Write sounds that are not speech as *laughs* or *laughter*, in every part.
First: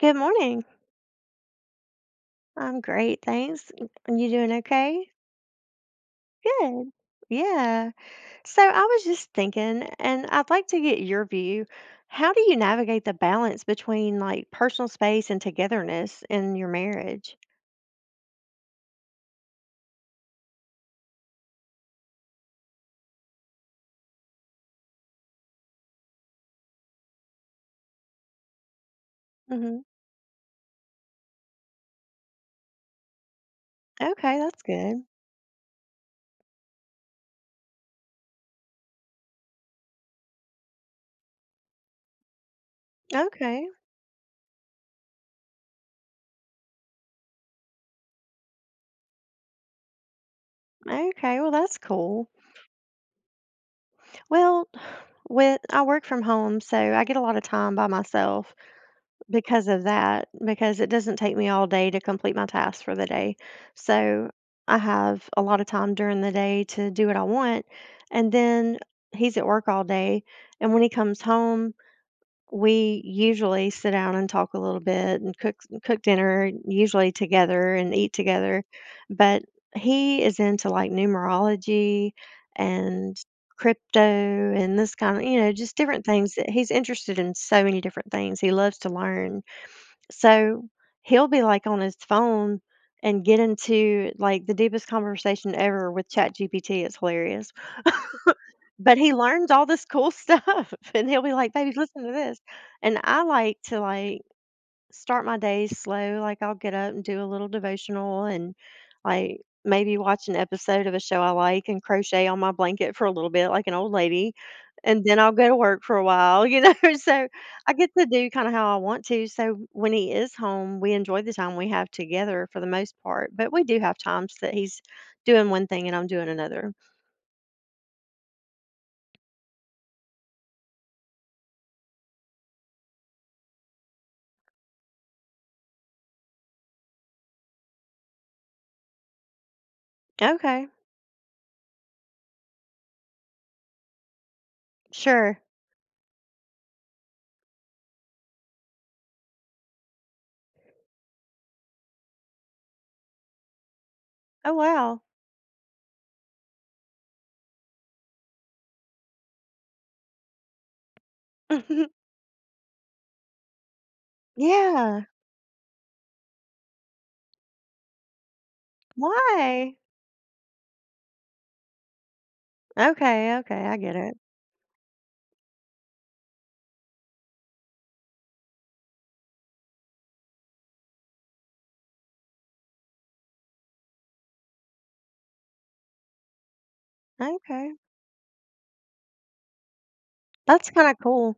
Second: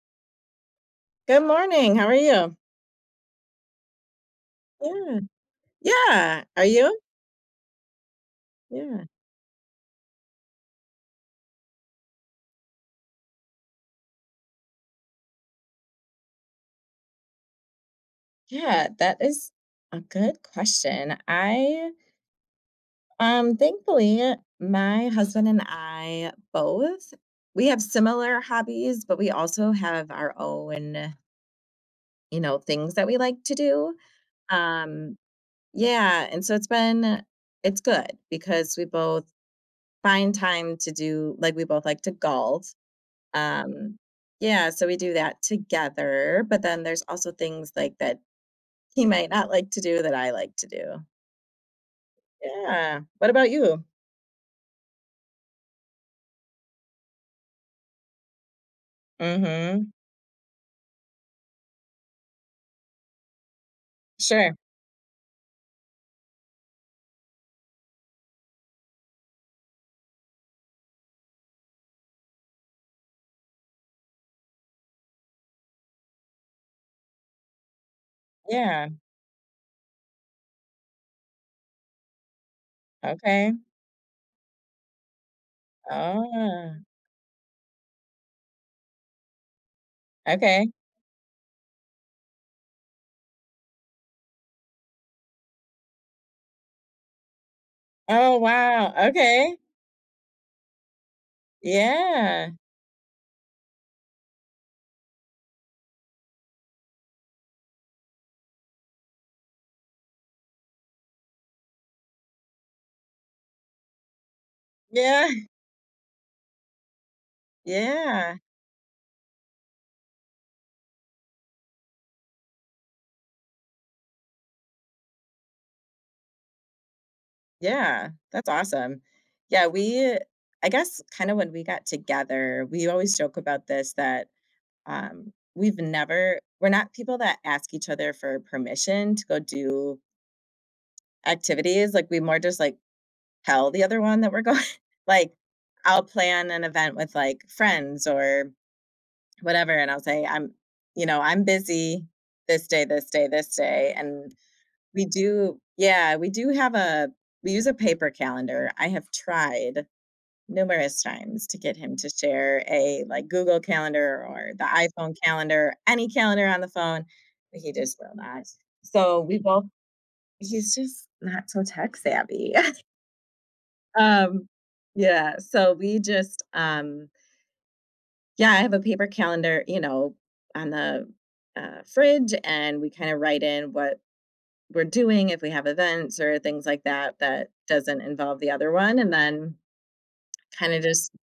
Good morning. Good morning, how are you? I'm great, thanks, and and you doing okay? Good. Yeah, are Good. you? Yeah, so I was Yeah. just thinking, and I'd like to get your view, how do you navigate the balance between, like, personal space and togetherness in your marriage? Yeah, that is a good question, I um, thankfully, my husband and I both we have similar hobbies, but we also Mhm. have our own you know, things that we like to do, Okay, that's good. um, yeah, and so it's been it's good because we both find time to do like, we both like to golf. Okay. Um, yeah, so we do that together, but then there's also things, like, that he might not like to do, that I like to do. Okay, well, that's cool. Yeah, what about you? Well, with I work from home, so I get a lotta time by myself because of Mhm. that, because it doesn't take me all day to complete my tasks for the day, so Sure. I have a lotta time during the day to do what I want, and then he's at work all day, and when he comes home, we usually sit down and talk a little bit and cooks cook dinner usually together and eat together. Yeah. But he is into, like, numerology and Okay. crypto and this kinda you know, just different things that he's Ah. interested in, so many different things. He loves to learn. So, Okay. he'll be, like, on his phone and get into, like, the deepest conversation ever with ChatGPT, it's hilarious. Oh, *chuckles* wow, But he learns okay. all this cool stuff, and he'll be like, "Baby, listen to this." Yeah. And I like to, like, start my day slow, like, I'll get up and do a little devotional and, like, maybe watch an episode of a show I like and crochet on my blanket for a little bit like an old lady, and then Yeah. I'll go to work for a while, you know, so I get to do Yeah. kinda how I want to, so when he is home, we enjoy the time we have together for the most part, but we do have times that he's doing one thing and I'm doing another. Yeah, that's awesome. Yeah, we, uh I guess, kinda when we got together- we always joke about this- that, um, we've never we're not people that ask each other for permission to go do Okay. activities, like, we more just, like, tell the other one that we're going like, Sure. I'll plan an event with, like, friends or whatever, and I'll say, "I'm, you know, I'm busy this day, this day, this day," and Oh, wow. we do Yeah, we do have a we use a paper calendar. I have tried numerous times to get Mhm. him to share a, like, Google Calendar or the Yeah. iPhone calendar, any calendar on the phone, but he just will not, so we both Why? He's just not so tech-savvy. *laughs* Okay, okay, I get it. Um, yeah, so we just, um Yeah, I have a paper calendar, you know, on the, uh, fridge, and we kinda write in what we're doing if we have events or things like that that Okay. doesn't involve the other one, and then That's kinda kinda just cool.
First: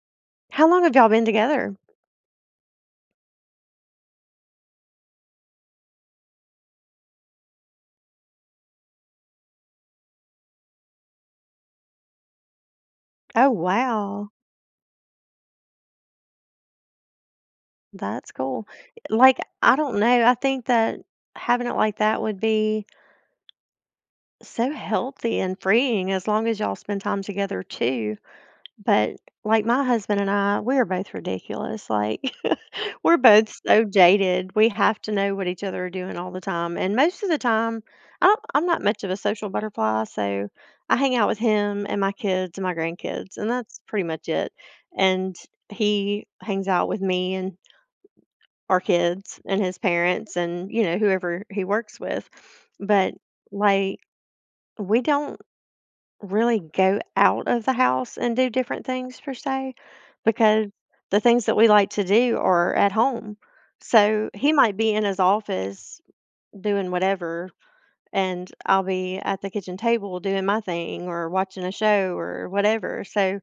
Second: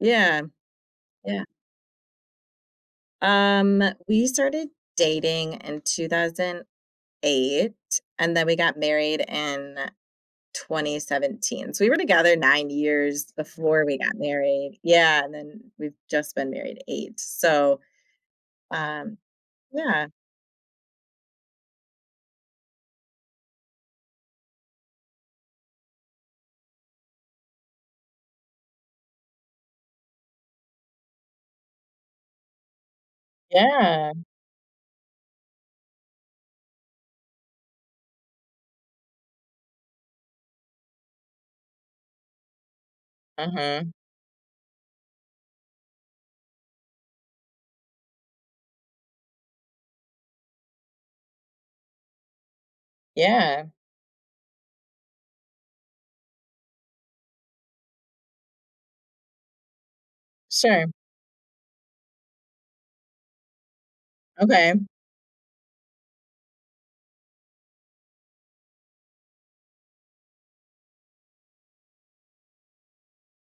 Yeah. How long have y'all been Yeah. together? Um, we started dating in 2008 and then we got married in 2017, so we were together 9 years Oh, before we got wow. married. Yeah, and then we've just been married 8, so, That's cool. I um Like, I don't Yeah. know, I think that having it like that would be so healthy and freeing as long as y'all spend time together too, but, like, my husband and I, we are both ridiculous, like, *chuckles* we're both so Yeah. jaded, we have to know what each other are doing all the time, and most of the time, I'm I'm not much of a social butterfly, so I hang out with him and my kids and my grandkids, and that's Mhm. pretty much it, and he hangs out with me and our kids and his parents and, you know, whoever he works with. But, Yeah. like, we don't really go out of the house and do different things per se, because Sure. the things that we like to do are at home, so he might Okay. be in his office doing whatever, and I'll be at the kitchen table doing my thing or watching a show or whatever, so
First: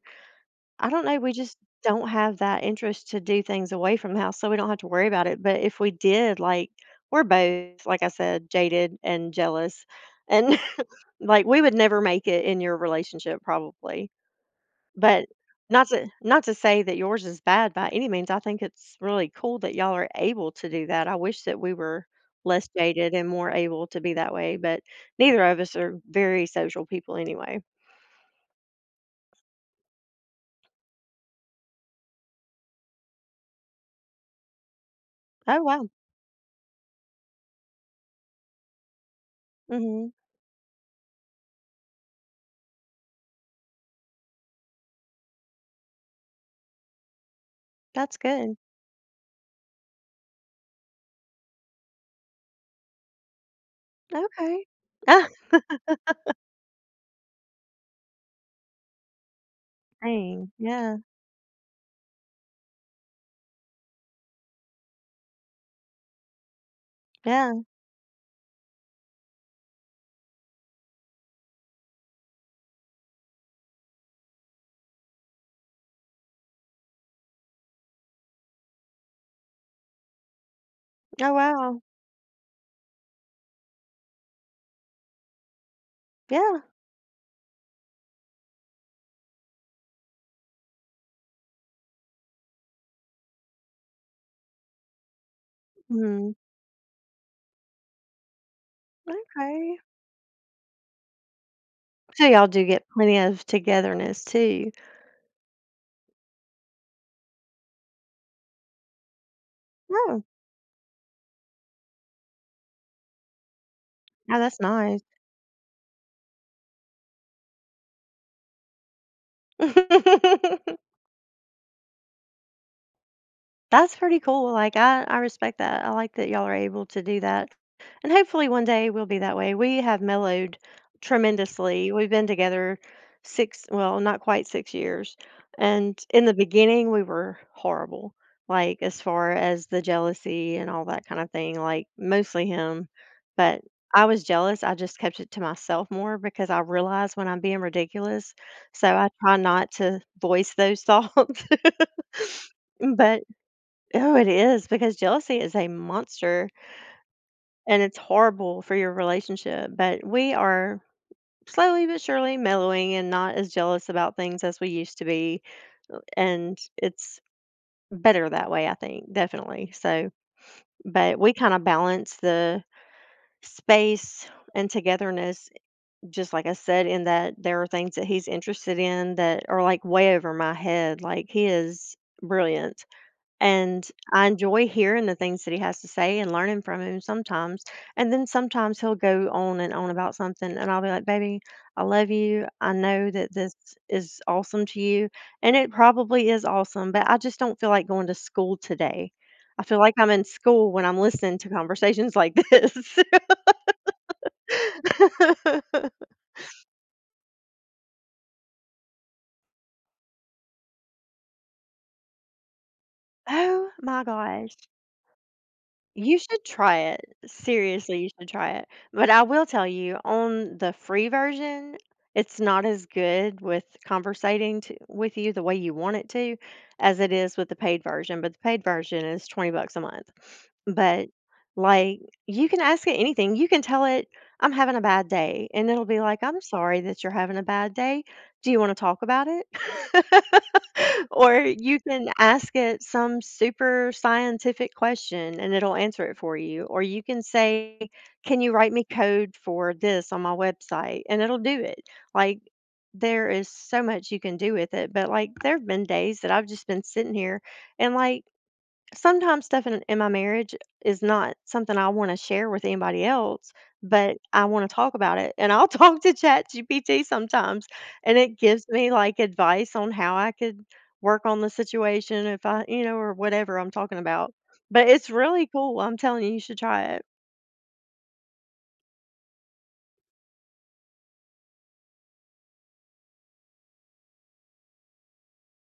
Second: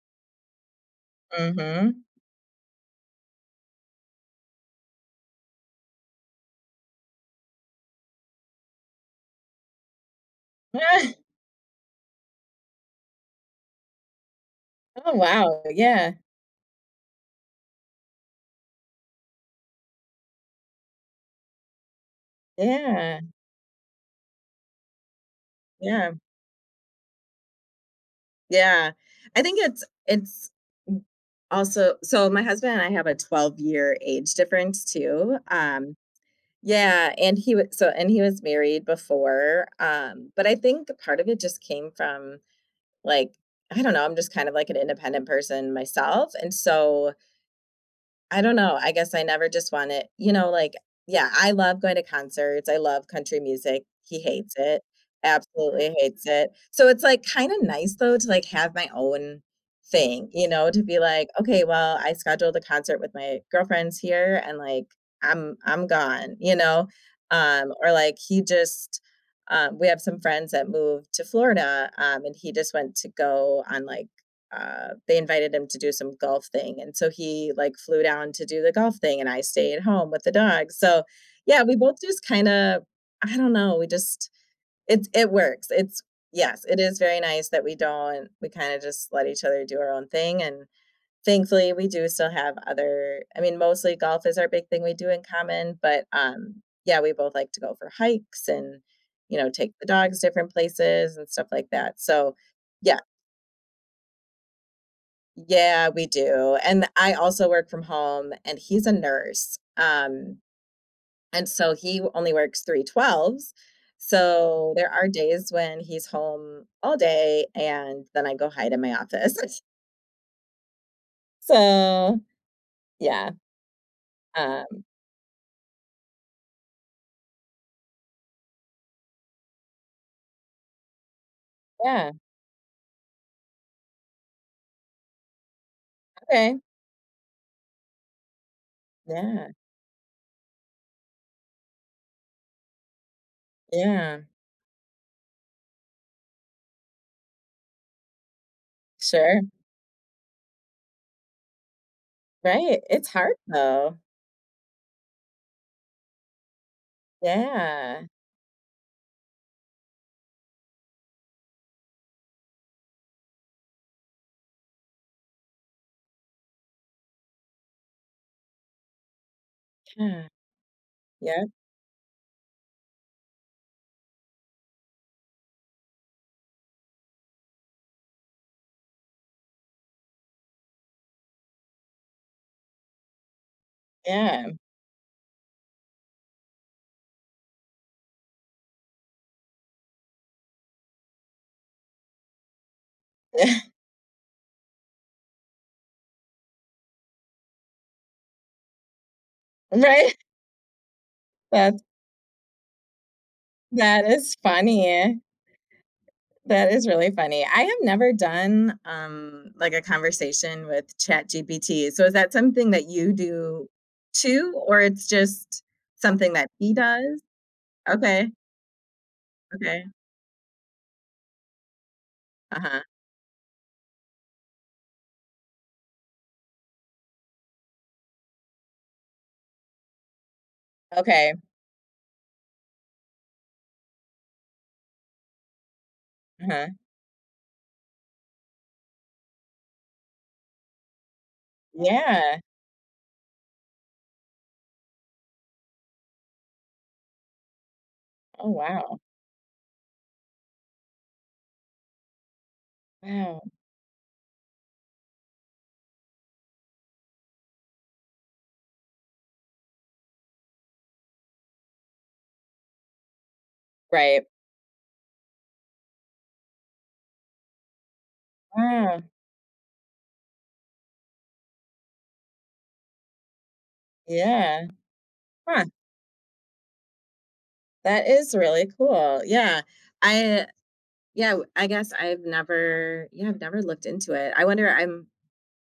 I don't know, we just Mhm. don't have that interest to do things away from the house, so we don't have to worry about it, but if we did, like We're both, like I said, jaded and jealous, and, *chuckles* *chuckles* like, we would never make it in your relationship probably. Oh, But wow. not to Yeah. not to say that yours is bad by any means. I think it's really cool that y'all are able to do that, I wish that we were less jaded Yeah. and more able to be that way, but neither of us are Yeah. very social people anyway. Yeah, I think it's and s also So my husband and I have a twelve-year age difference too, Oh, wow. um Yeah, and he would So And he was married before, Mhm. um, but I think a part of it just came from, like I don't know, I'm just kind of, like, an independent person myself, and so That's I don't good. know, I guess I never just want it, you know, like Yeah, I love going to concerts, I love country music, he hates Okay. it, absolutely hates *laughs* it, so it's, like, kinda nice though, to, like, have my own thing, you Dang! know, to Yeah. be like, "Okay, well, I scheduled a concert with my girlfriends here, and, like, I'm I'm gone," you know, Yeah. um, or, like, he just Um, we have some friends that moved to Florida, um, and he just went to go on, like, uh they invited him to do some golf thing, and so he, like, flew down to do the golf thing, and I stayed at home with the dogs, so Oh, Yeah, we wow. both just kinda I don't know, we just it's it works, it's Yes, Yeah. it is very nice that we don't we kinda just let each other do our own thing, and, thankfully, we do still have other I mean, mostly golf is our big thing we do in common, but, Mhm. um Yeah, we both like to go for hikes and, you know, take Okay. the dogs different places and stuff like that, So so y'all do get Yeah. plenty of togetherness too. Yeah, we do, and I also work from home, and he's a nurse, Oh. um, and so he only 3/12s No, that's so, there nice. are days when he's home all day, and then I go hide in my office. *chuckles* *giggles* So, yeah. That's pretty cool, like, Um I I respect that, I like that y'all are able to do that, and hopefully, one day, we'll be that way, we have mellowed tremendously, we've Yeah. been together six well, not quite six years, and in the Okay. beginning, we were horrible, like, as far Yeah. as the jealousy and all that kind of thing, like, mostly him, but I was Yeah. jealous, I just kept it to myself more because I realize when I'm being ridiculous, so, I try Sure. not to voice those thoughts. Right, M it's but hard, though. Oh, it is because jealousy is a monster. And it's Yeah. horrible for your relationship, but we are slowly but surely mellowing and not as jealous about things as we used to be, and it's better that way, I think, definitely, so, Yeah. but we Yeah. kinda balance the space and togetherness, just like I said, in that there are things that he's interested in that are, like, way over my head, like, he is brilliant, and I Yeah. enjoy hearing the things that he has to say and learning from him sometimes, and then sometimes he'll go on and on about something, and I'll be like, "Baby, I love you, I know that this *chuckles* is awesome to you, and it probably is awesome, but I just don't feel like going to school today. I feel like I'm in *unintelligible* school when I'm listening to That's conversations like this." Yeah, that is funny. *laughs* That is really funny, I have never done, um, like, a conversation with ChatGPT, so, is that something that you do Oh my gosh. too, or it's just You something should that he try it. does? Seriously, you should Okay. try it, but I will tell Okay. you on the free version, it's not Uh-huh. as good with conversating to with you the way you want it to, as it is with the paid version, but the paid version is twenty bucks a month, but, Okay. like, you can ask it anything, you can tell it, "I'm having a bad day," and it'll be like, "I'm Uh-huh. sorry that you're having a bad day, do you wanna talk about it?" *laughs* Or you can Yeah. ask it some super scientific question, and it'll answer it for you, or you can say, "Can Oh, you write me wow. code for this on my website?" And it'll do it, like, there Wow. is so much you can do with it, but, like, there have been days that I've just been sitting here, and, like, sometimes stuff in in my marriage is not something I wanna share with anybody else, but Right. I wanna talk about it, and I'll talk to ChatGPT sometimes, and it gives me, Mm. like, advice on how I could work on the situation if I you know, or whatever I'm talking about, Yeah. but it's really Huh. cool, I'm telling you, you should try it. That is really cool, yeah. I yeah, w I guess I've never yeah, I've never looked into it, I wonder I'm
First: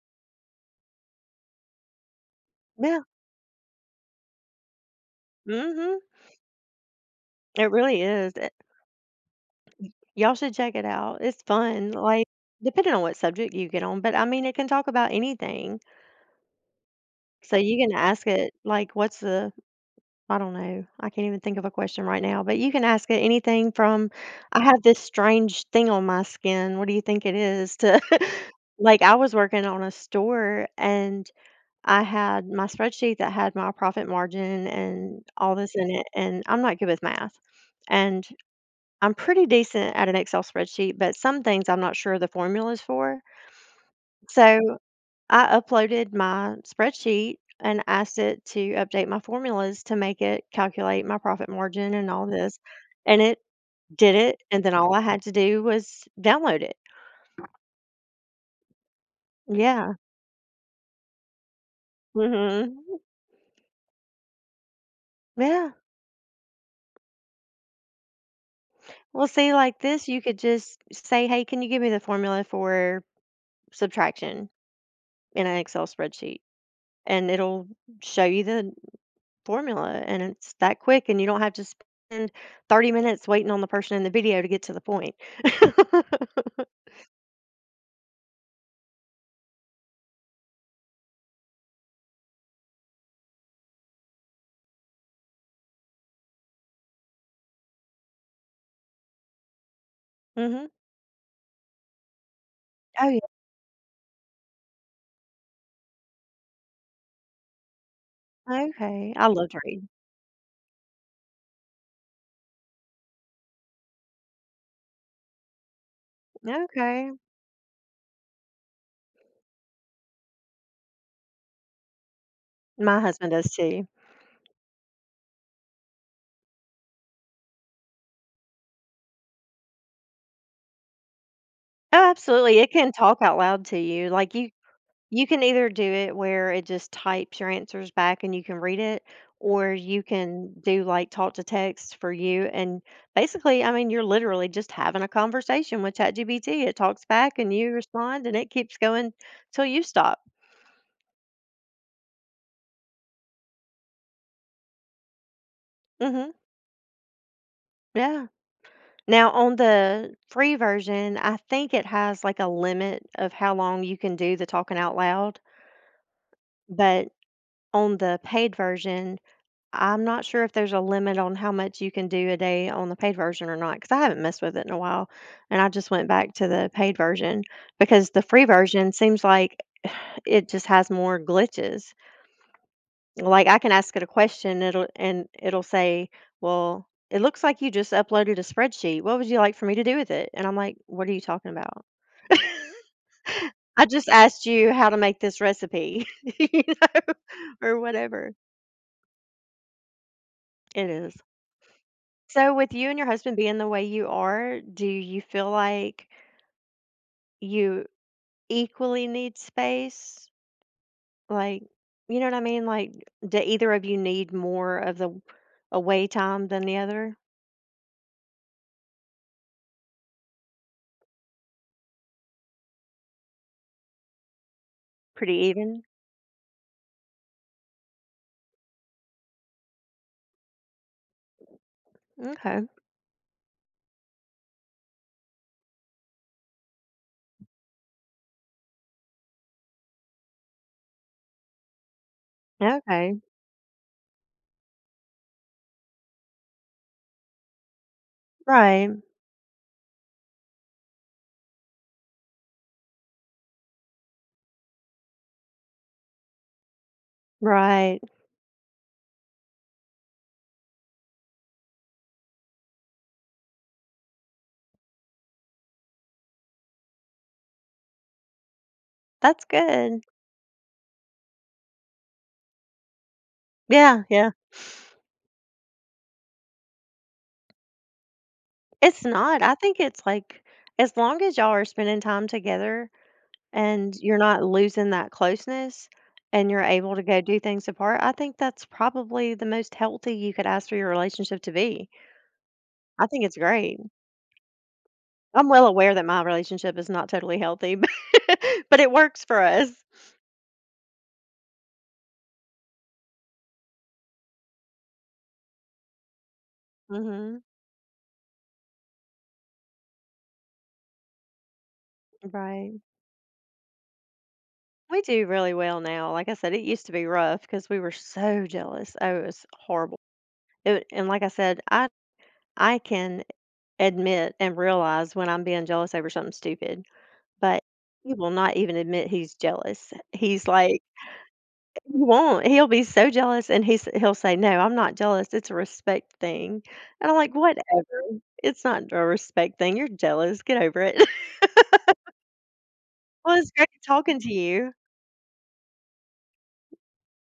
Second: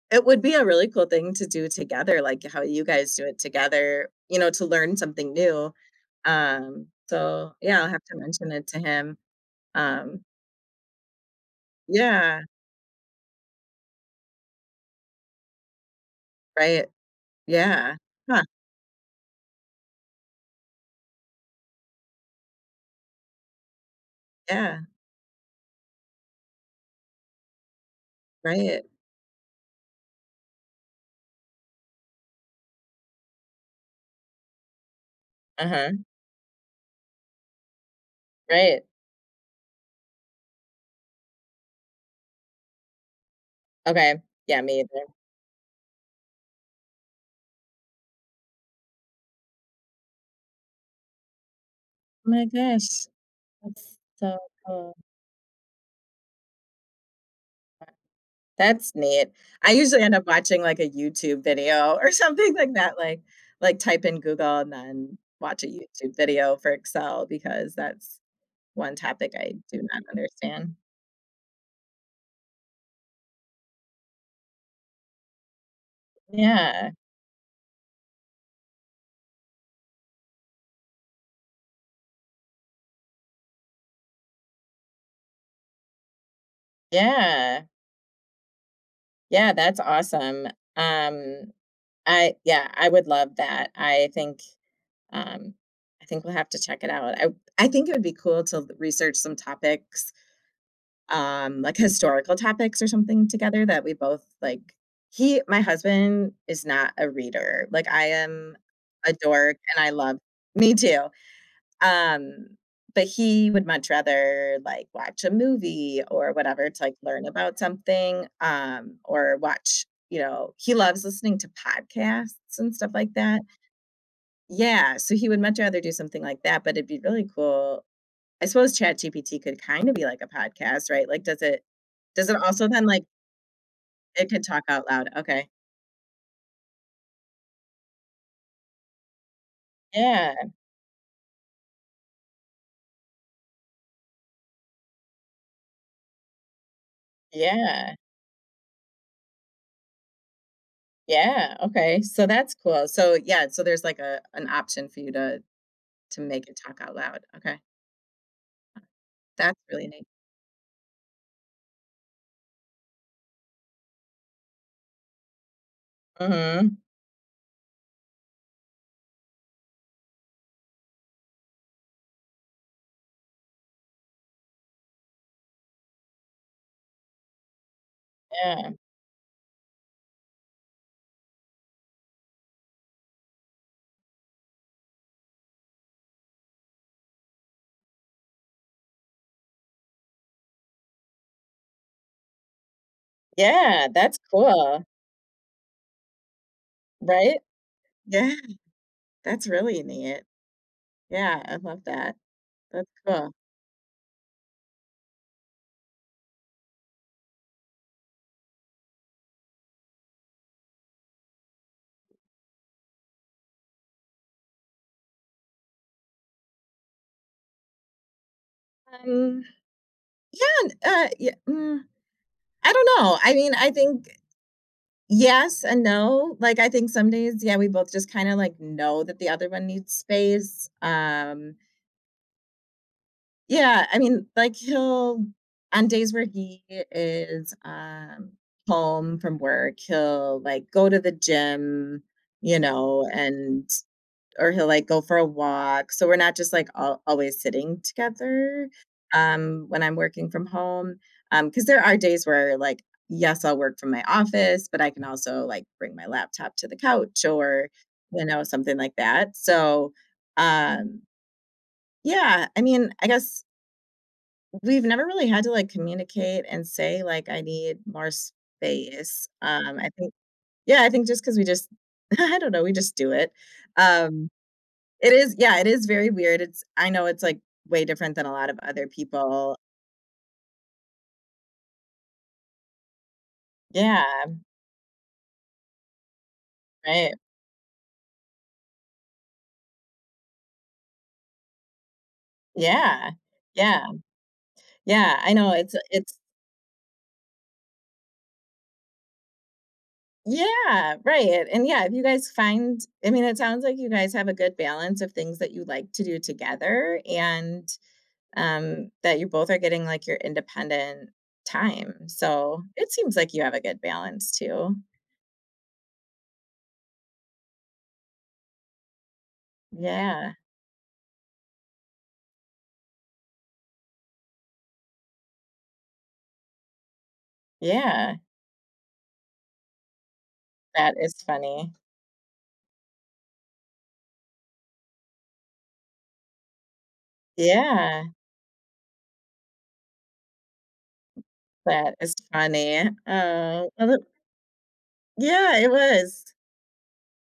it would be a really cool thing to do together, like, how you Yeah. guys do it together, you know, to learn something new, Mhm. um, so, It yeah, I'll really have to is, de mention it to him. Um Ya'll should check it out, it's fun, like, Yeah. depending on what subject you get on, but, I mean, it can talk about anything. Right. So you Yeah. can ask Huh. it, like, "What's the" I don't know, I can't even think of a question right now, but you can ask it anything from, "I have Yeah. this strange thing on my skin, what do you think it is?" to *chuckles* Right. like, I was working on a store, and I had my spreadsheet that had my profit margin and all this in Uh-huh. it, and I'm not good with math, and Right. I'm pretty decent at an Excel spreadsheet, but some things I'm not sure the formulas for. Okay, yeah, So, me either. I uploaded my spreadsheet and asked it to update my formulas to make it calculate my profit margin and all Oh my this, gosh. and it That's did so it, and then all cool. I had to do was download it. *unintelligible* that's neat. I Yeah. usually end up watching, like, a YouTube video or something like that, Mhm. like like, type in Google and then watch a Yeah. YouTube video for Excel because that's one Well, topic see, I like do not this, you could understand. just s say, "Hey, can you give me the formula for subtraction in an Excel spreadsheet?" Yeah. and it'll show you the formula, and it's that quick, and you don't have to spend 30 minutes waiting on the person in the video to get to the point. *laughs* Yeah. Yeah, that's awesome. Um uh, yeah, I would love that. I think, um I think we'll have to check it out. I I think it would be cool to research some topics, Mhm. um, like historical topics, or Oh, y something, together that we both like. He my husband is not a reader. Like, I am a Okay. I love dork, to and read. I love Me, too. Um, but he would much rather, like, watch a movie, or whatever, to, like, Okay. learn about something, um, or watch, you know he loves listening to podcasts and stuff My like husband that. does too. Yeah, so he would much rather do something like that, but it'd be really cool. I suppose ChatGPT could kinda be like a podcast, right? Like, does it Oh, does it absolutely. also It then, can like talk out loud to you, It like, can you talk out loud. you can Okay. either do it where it just types your answers back and you can read it, or you Yeah. can do, like, talk to text for you, and, basically, I mean, you're literally just having a conversation with ChatGPT, it talks back, and you Yeah. respond, and it keeps going 'til you stop. Yeah, okay, so that's cool. So, yeah, so there's, like, a an option for you to to Mhm. make it talk out loud. Okay. Yeah. Huh. Now on That's really neat. the free version, I think it has, like, a limit of how long you can do the talking out loud, Mhm. but on the paid version, I'm not sure if there's a limit on how much you can do a day on the paid version or not, 'cause I haven't messed with it in a while, and I just went back to the paid version, because the free Yeah. version seems like *sighs* it just has more glitches. Like, I can ask it a question, it'll and it'll say, "Well, it looks like you just uploaded a spreadsheet. What would you like for me to do with it?" and I'm like, "What are you talking about? *laughs* I Yeah, just that's asked you cool. how to make this recipe, *laughs* you know, Right? or Yeah. whatever." That's really neat. It is. Yeah, I love that. So, with That's you and your cool. husband being the way you are, do you feel like you equally need space? like, you know what I mean? Like, do either of you need more of the w away time than the other? Um, yeah, n uh, ye mm, I don't know. I mean, I think, Pretty yes and even. no. Like, I think some days, yeah, we both just kinda, like, know that the other one needs space. Um M'kay. Yeah, I mean, like, he'll on days where he is, um home from work, he'll, like, go to the gym, you know, Okay. and or he'll, like, go for a walk. So we're not just, like, al always sitting together, Right. um, when I'm working from home, um 'cause there are days where, like, yes, I'll work from my office, but I can also, like, bring my laptop to the couch or, Right. you know, something like that, so, um yeah, I mean, I guess we've never really had to, like, communicate and say, like, "I need more space," That's um, I good. think yeah, I think just 'cause we just- I don't know- we just do it. Yeah, Um, yeah. it is yeah, it is very weird. It's I know it's, like, way different than a lot of other It's not. I people think it's like as long as y'all are spending time together and Yeah. you're not losing that closeness and you're able to Right. go do things apart, I think that's probably the most healthy you could ask for your relationship to be. I Yeah. think it's great. Yeah. Yeah, I I'm know. well It's uh aware that it's my relationship is not totally healthy, bu *laughs* but it works for us. Yeah, right. And, yeah, if you guys find I mean, it sounds like you guys have a good balance of things that you like to do together Mhm. and, um, that you both are getting, like, your independent time, so Right. it seems like you have a good balance too. We do really well now. Like I said, it used to be rough 'cause we were so jealous. Oh, it was horrible. Yeah. It w and like I said, I I can admit and realize when I'm being jealous over something stupid, but he Yeah. will not even admit he's jealous. He's, like That is funny. he won't. He'll be so jealous, and he's he'll say, "No, I'm not jealous. It's a respect thing," and I'm like, Yeah. "Whatever. It's not a respect thing. You're jealous. Get over it." That *laughs* is funny. Well, it's Aw great Oh, l talking to you. Yeah, it was.